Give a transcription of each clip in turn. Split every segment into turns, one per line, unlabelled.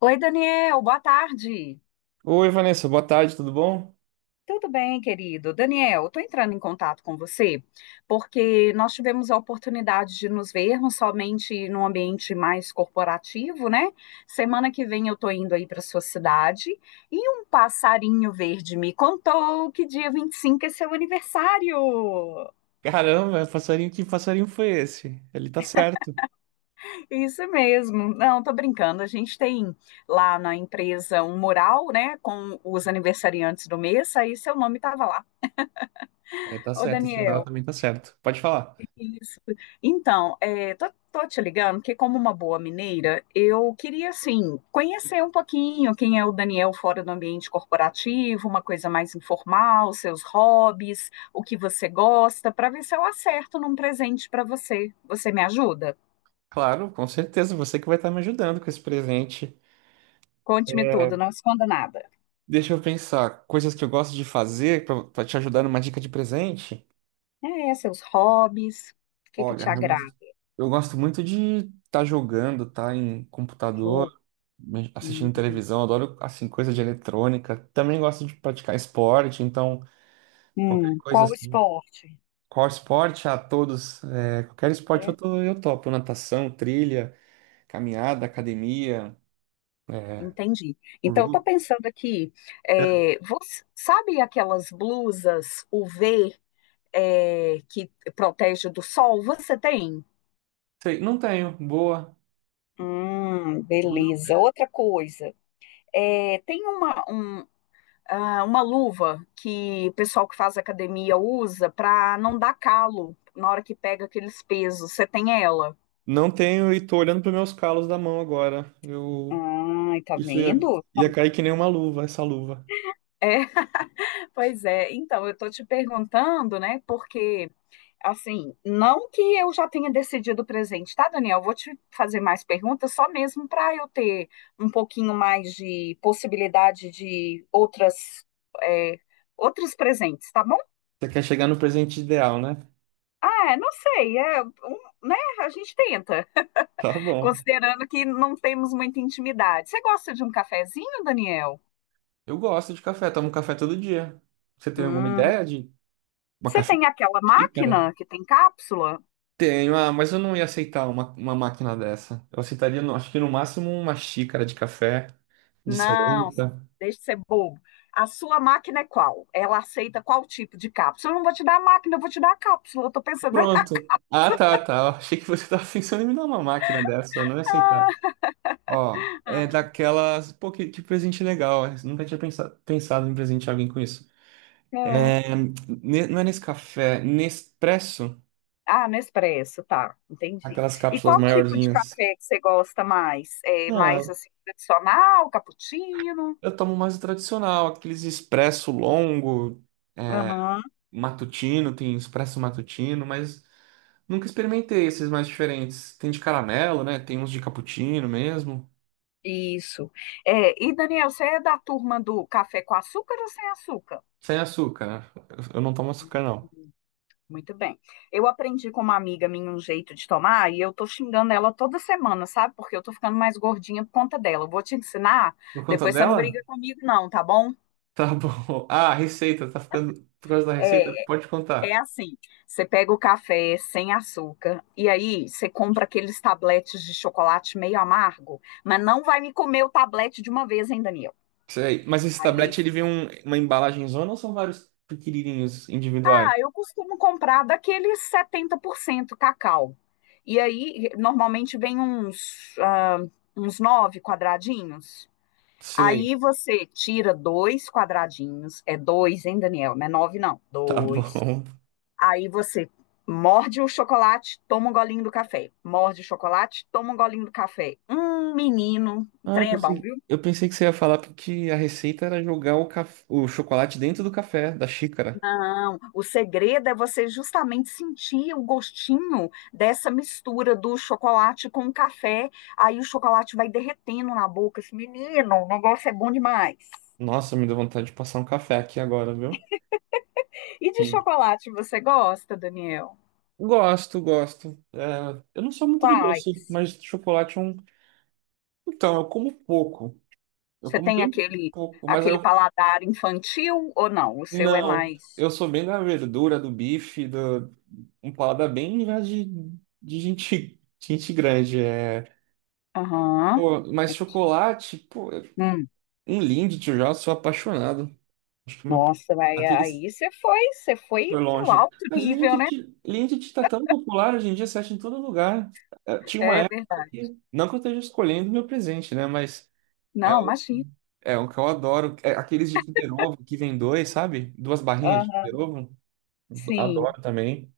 Oi, Daniel, boa tarde.
Oi, Vanessa, boa tarde, tudo bom?
Tudo bem, querido? Daniel, estou entrando em contato com você porque nós tivemos a oportunidade de nos vermos somente num ambiente mais corporativo, né? Semana que vem eu estou indo aí para sua cidade e um passarinho verde me contou que dia 25 é seu aniversário.
Caramba, passarinho, que passarinho foi esse? Ele tá certo.
Isso mesmo. Não, tô brincando. A gente tem lá na empresa um mural, né, com os aniversariantes do mês, aí seu nome estava lá.
Ele tá
Ô,
certo, esse numeral
Daniel.
também tá certo. Pode falar.
Isso. Então, tô te ligando que, como uma boa mineira, eu queria, assim, conhecer um pouquinho quem é o Daniel fora do ambiente corporativo, uma coisa mais informal, seus hobbies, o que você gosta, para ver se eu acerto num presente para você. Você me ajuda?
Claro, com certeza, você que vai estar me ajudando com esse presente.
Conte-me tudo, não esconda nada.
Deixa eu pensar, coisas que eu gosto de fazer pra te ajudar numa dica de presente.
É, seus hobbies, o que que
Olha,
te agrada?
eu gosto muito de estar jogando, tá em computador,
Jogo? Hum,
assistindo televisão, adoro assim coisa de eletrônica. Também gosto de praticar esporte, então qualquer coisa
qual o
assim.
esporte?
Qual esporte? A todos. Qualquer esporte
É.
eu topo. Natação, trilha, caminhada, academia, é,
Entendi. Então, estou
luta.
pensando aqui, você, sabe aquelas blusas UV, que protege do sol? Você tem?
Sei, não tenho. Boa.
Beleza. Outra coisa, tem uma luva que o pessoal que faz academia usa para não dar calo na hora que pega aqueles pesos. Você tem ela?
Não tenho e tô olhando para meus calos da mão agora. Eu
Ai, tá
Isso ia,
vendo?
ia cair que nem uma luva, essa luva.
É, pois é. Então, eu tô te perguntando, né? Porque assim, não que eu já tenha decidido o presente, tá, Daniel? Vou te fazer mais perguntas, só mesmo para eu ter um pouquinho mais de possibilidade de outras, é, outros presentes, tá bom?
Você quer chegar no presente ideal, né?
Ah, é, não sei, né? A gente tenta,
Tá bom.
considerando que não temos muita intimidade. Você gosta de um cafezinho, Daniel?
Eu gosto de café, tomo café todo dia. Você tem alguma
Hum,
ideia de uma
você
café?
tem aquela máquina que tem cápsula?
Tenho, ah, mas eu não ia aceitar uma máquina dessa. Eu aceitaria, acho que no máximo uma xícara de café, de
Não,
cerâmica.
deixa de ser bobo. A sua máquina é qual? Ela aceita qual tipo de cápsula? Eu não vou te dar a máquina, eu vou te dar a cápsula. Eu tô pensando
Pronto. Ah, tá. Eu achei que você estava pensando em me dar uma máquina dessa. Eu não ia aceitar.
na.
Ó, é daquelas. Pô, que presente legal. Eu nunca tinha pensado em presentear alguém com isso.
Hum.
É, não é nesse café, Nespresso,
Ah, Nespresso, tá, entendi.
aquelas
E
cápsulas
qual tipo de
maiorzinhas.
café que você gosta mais? É mais
Ah,
assim tradicional, cappuccino?
eu tomo mais o tradicional, aqueles expresso longo,
Aham.
matutino, tem expresso matutino, mas nunca experimentei esses mais diferentes. Tem de caramelo, né? Tem uns de cappuccino mesmo.
Isso. É, e Daniel, você é da turma do café com açúcar ou sem açúcar?
Sem açúcar, né? Eu não tomo açúcar, não.
Muito bem. Eu aprendi com uma amiga minha um jeito de tomar e eu tô xingando ela toda semana, sabe? Porque eu tô ficando mais gordinha por conta dela. Eu vou te ensinar,
Por conta
depois você não
dela?
briga comigo, não, tá bom?
Tá bom. Ah, a receita, tá ficando. Por causa da
É,
receita? Pode
é
contar.
assim: você pega o café sem açúcar e aí você compra aqueles tabletes de chocolate meio amargo, mas não vai me comer o tablete de uma vez, hein, Daniel?
Isso aí. Mas esse
Aí
tablete, ele vem uma embalagem zona ou são vários pequenininhos individuais?
ah, eu costumo comprar daqueles 70% cacau. E aí, normalmente vem uns uns 9 quadradinhos.
Sei.
Aí você tira dois quadradinhos, é dois, hein, Daniel? Não é 9, não,
Tá
dois.
bom.
Aí você morde o chocolate, toma um golinho do café. Morde o chocolate, toma um golinho do café. Menino, o
Ah,
trem é bom, viu?
eu pensei que você ia falar porque a receita era jogar o chocolate dentro do café, da xícara.
Não, o segredo é você justamente sentir o gostinho dessa mistura do chocolate com o café. Aí o chocolate vai derretendo na boca. Esse menino, o negócio é bom demais.
Nossa, me deu vontade de passar um café aqui agora, viu?
E de
Hum.
chocolate você gosta, Daniel?
Gosto, gosto. É, eu não sou muito de doce,
Quais?
mas chocolate é um. Então, eu como pouco. Eu
Você
como
tem
bem
aquele
pouco, mas eu...
paladar infantil ou não? O seu é
Não.
mais.
Eu sou bem da verdura, do bife, do... um paladar bem já de gente, gente grande. É...
Aham,
Pô, mas
entendi.
chocolate, pô,
Hum,
um Lindt, eu já sou apaixonado. Acho que o meu...
nossa, vai,
aquele...
você foi
foi
no
longe.
alto
Mas
nível, né?
Linked tá tão popular hoje em dia, você acha em todo lugar. Tinha uma
É
época
verdade.
que, não que eu esteja escolhendo meu presente, né? Mas é
Não,
um,
imagina.
é um que eu adoro. É aqueles de Kinder Ovo que vem dois, sabe? Duas barrinhas de
Aham,
Kinder Ovo.
sim.
Adoro também.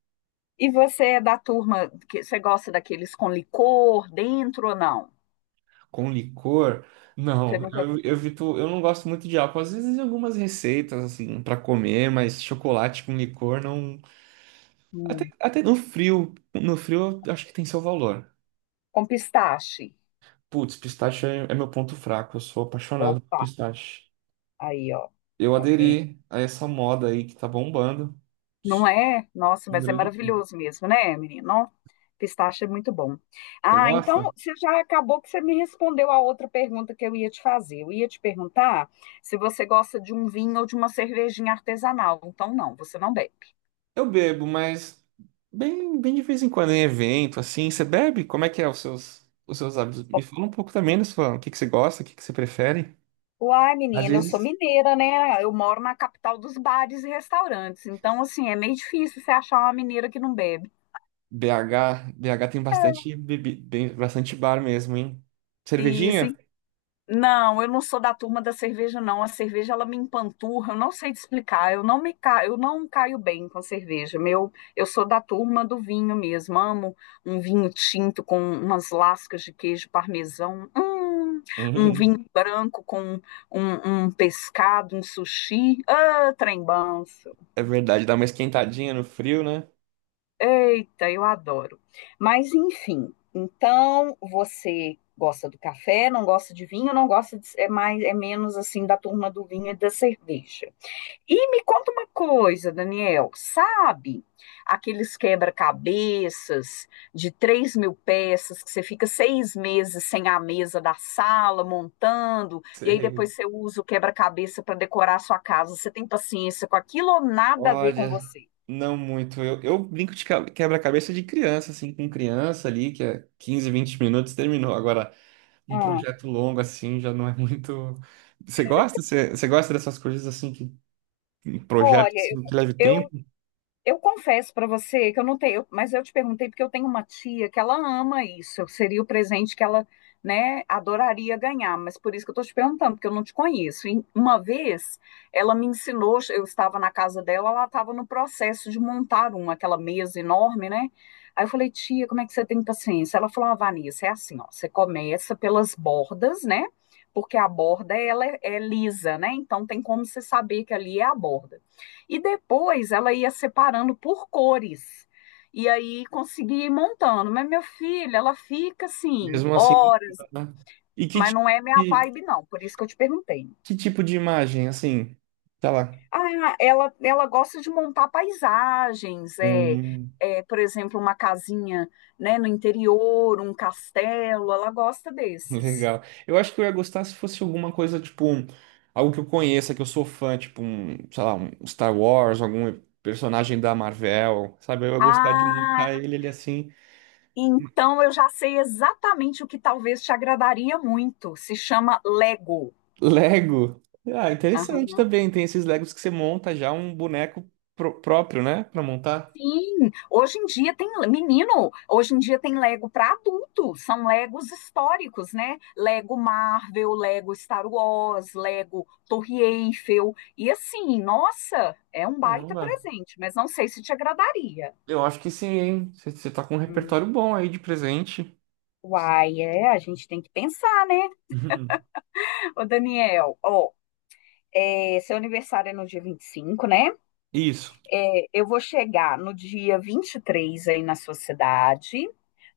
E você é da turma que você gosta daqueles com licor dentro ou não?
Com licor.
Você
Não,
nunca.
eu evito, eu não gosto muito de álcool. Às vezes em algumas receitas, assim, para comer, mas chocolate com licor não.
Hum,
Até no frio. No frio, eu acho que tem seu valor.
com pistache.
Putz, é meu ponto fraco. Eu sou apaixonado por
Opa,
pistache.
aí, ó.
Eu
Tá vendo?
aderi a essa moda aí que tá bombando.
Não
Sou
é? Nossa,
um
mas é
grande fã.
maravilhoso mesmo, né, menino? Ó, pistache é muito bom.
Você
Ah, então
gosta?
você já acabou que você me respondeu a outra pergunta que eu ia te fazer. Eu ia te perguntar se você gosta de um vinho ou de uma cervejinha artesanal. Então, não, você não bebe.
Eu bebo, mas bem de vez em quando em evento, assim. Você bebe? Como é que é os seus hábitos? Me fala um pouco também da sua, o que que você gosta, o que que você prefere?
Uai,
Às
menina, eu sou
vezes,
mineira, né? Eu moro na capital dos bares e restaurantes. Então, assim, é meio difícil você achar uma mineira que não bebe.
BH tem bastante bastante bar mesmo, hein?
E,
Cervejinha?
assim, não, eu não sou da turma da cerveja, não. A cerveja, ela me empanturra, eu não sei te explicar. Eu não me ca... eu não caio bem com cerveja. Meu, eu sou da turma do vinho mesmo. Amo um vinho tinto com umas lascas de queijo parmesão. Um
Hum,
vinho branco com um pescado, um sushi. Ah, trem bom.
é verdade, dá uma esquentadinha no frio, né?
Eita, eu adoro. Mas enfim, então você gosta do café, não gosta de vinho, não gosta de, é mais é menos assim da turma do vinho e da cerveja. E me conta uma coisa, Daniel, sabe aqueles quebra-cabeças de 3.000 peças que você fica 6 meses sem a mesa da sala montando e aí
Sei.
depois você usa o quebra-cabeça para decorar a sua casa? Você tem paciência com aquilo ou nada a ver com
Olha,
você?
não muito. Eu brinco de quebra-cabeça de criança, assim, com criança ali, que é 15, 20 minutos, terminou. Agora, um
Hum,
projeto longo, assim, já não é muito. Você gosta? Você gosta dessas coisas, assim, que um projeto
Olha,
assim, que leve
eu
tempo?
Eu confesso para você que eu não tenho, eu- mas eu te perguntei porque eu tenho uma tia que ela ama isso. Seria o presente que ela, né, adoraria ganhar, mas por isso que eu estou te perguntando, porque eu não te conheço. E uma vez ela me ensinou, eu estava na casa dela, ela estava no processo de montar uma, aquela mesa enorme, né? Aí eu falei, tia, como é que você tem paciência? Ela falou, ah, Vanessa, é assim, ó, você começa pelas bordas, né? Porque a borda ela é lisa, né? Então tem como você saber que ali é a borda. E depois ela ia separando por cores. E aí conseguia ir montando. Mas minha filha, ela fica assim,
Mesmo assim.
horas,
Né? E que,
mas
ti-
não é minha
e
vibe, não. Por isso que eu te perguntei.
que tipo de imagem, assim, sei lá,
Ah, ela gosta de montar paisagens,
um...
por exemplo, uma casinha, né, no interior, um castelo, ela gosta desses.
legal. Eu acho que eu ia gostar se fosse alguma coisa, tipo, algo que eu conheça, que eu sou fã, tipo, um, sei lá, um Star Wars, algum personagem da Marvel, sabe? Eu ia gostar de
Ah,
montar ele assim.
então eu já sei exatamente o que talvez te agradaria muito. Se chama Lego.
Lego. Ah,
Ah,
interessante também. Tem esses Legos que você monta já um boneco próprio, né? Pra montar.
sim, hoje em dia tem, menino, hoje em dia tem Lego para adulto, são Legos históricos, né? Lego Marvel, Lego Star Wars, Lego Torre Eiffel. E assim, nossa, é um baita
Caramba.
presente, mas não sei se te agradaria.
Eu acho que sim, hein? Você tá com um repertório
Hum,
bom aí de presente.
Uai, é, a gente tem que pensar, né?
Uhum.
Ô, Daniel, ó, é, seu aniversário é no dia 25, né?
Isso.
É, eu vou chegar no dia 23 aí na sua cidade.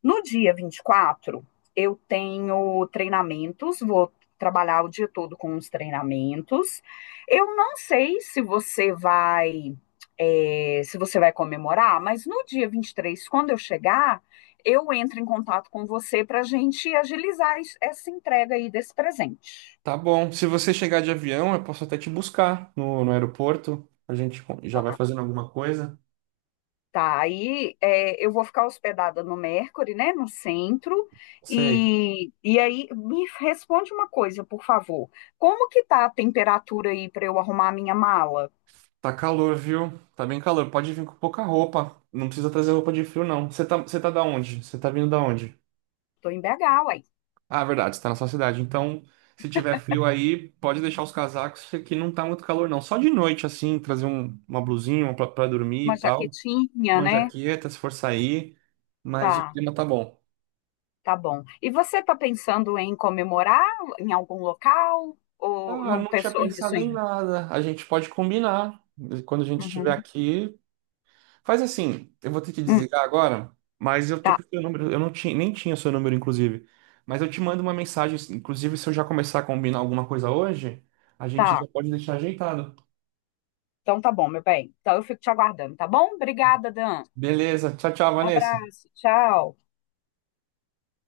No dia 24 eu tenho treinamentos, vou trabalhar o dia todo com os treinamentos. Eu não sei se você vai se você vai comemorar, mas no dia 23, quando eu chegar, eu entro em contato com você para a gente agilizar es- essa entrega aí desse presente.
Tá bom. Se você chegar de avião, eu posso até te buscar no aeroporto. A gente já vai
Tá?
fazendo alguma coisa.
Tá, aí é, eu vou ficar hospedada no Mercury, né, no centro,
Sei.
e aí me responde uma coisa, por favor. Como que tá a temperatura aí para eu arrumar a minha mala?
Tá calor, viu? Tá bem calor. Pode vir com pouca roupa. Não precisa trazer roupa de frio, não. Você tá da onde? Você tá vindo da onde?
Tô em BH, uai.
Ah, verdade, você tá na sua cidade. Então, se tiver frio aí, pode deixar os casacos, que aqui não tá muito calor, não. Só de noite, assim, trazer uma blusinha uma pra dormir
Uma
e tal.
jaquetinha,
Uma
né?
jaqueta, se for sair. Mas o
Tá,
clima tá bom.
tá bom. E você tá pensando em comemorar em algum local ou
Ah,
não
não tinha
pensou nisso
pensado em
ainda?
nada. A gente pode combinar. Quando a gente estiver
Uhum.
aqui. Faz assim, eu vou ter que
Hum,
desligar agora, mas eu tô
tá,
com o seu número. Eu não tinha, nem tinha seu número, inclusive. Mas eu te mando uma mensagem. Inclusive, se eu já começar a combinar alguma coisa hoje, a gente
tá.
já pode deixar ajeitado.
Então tá bom, meu bem. Então eu fico te aguardando, tá bom? Obrigada, Dan.
Beleza. Tchau, tchau, Vanessa.
Abraço, tchau.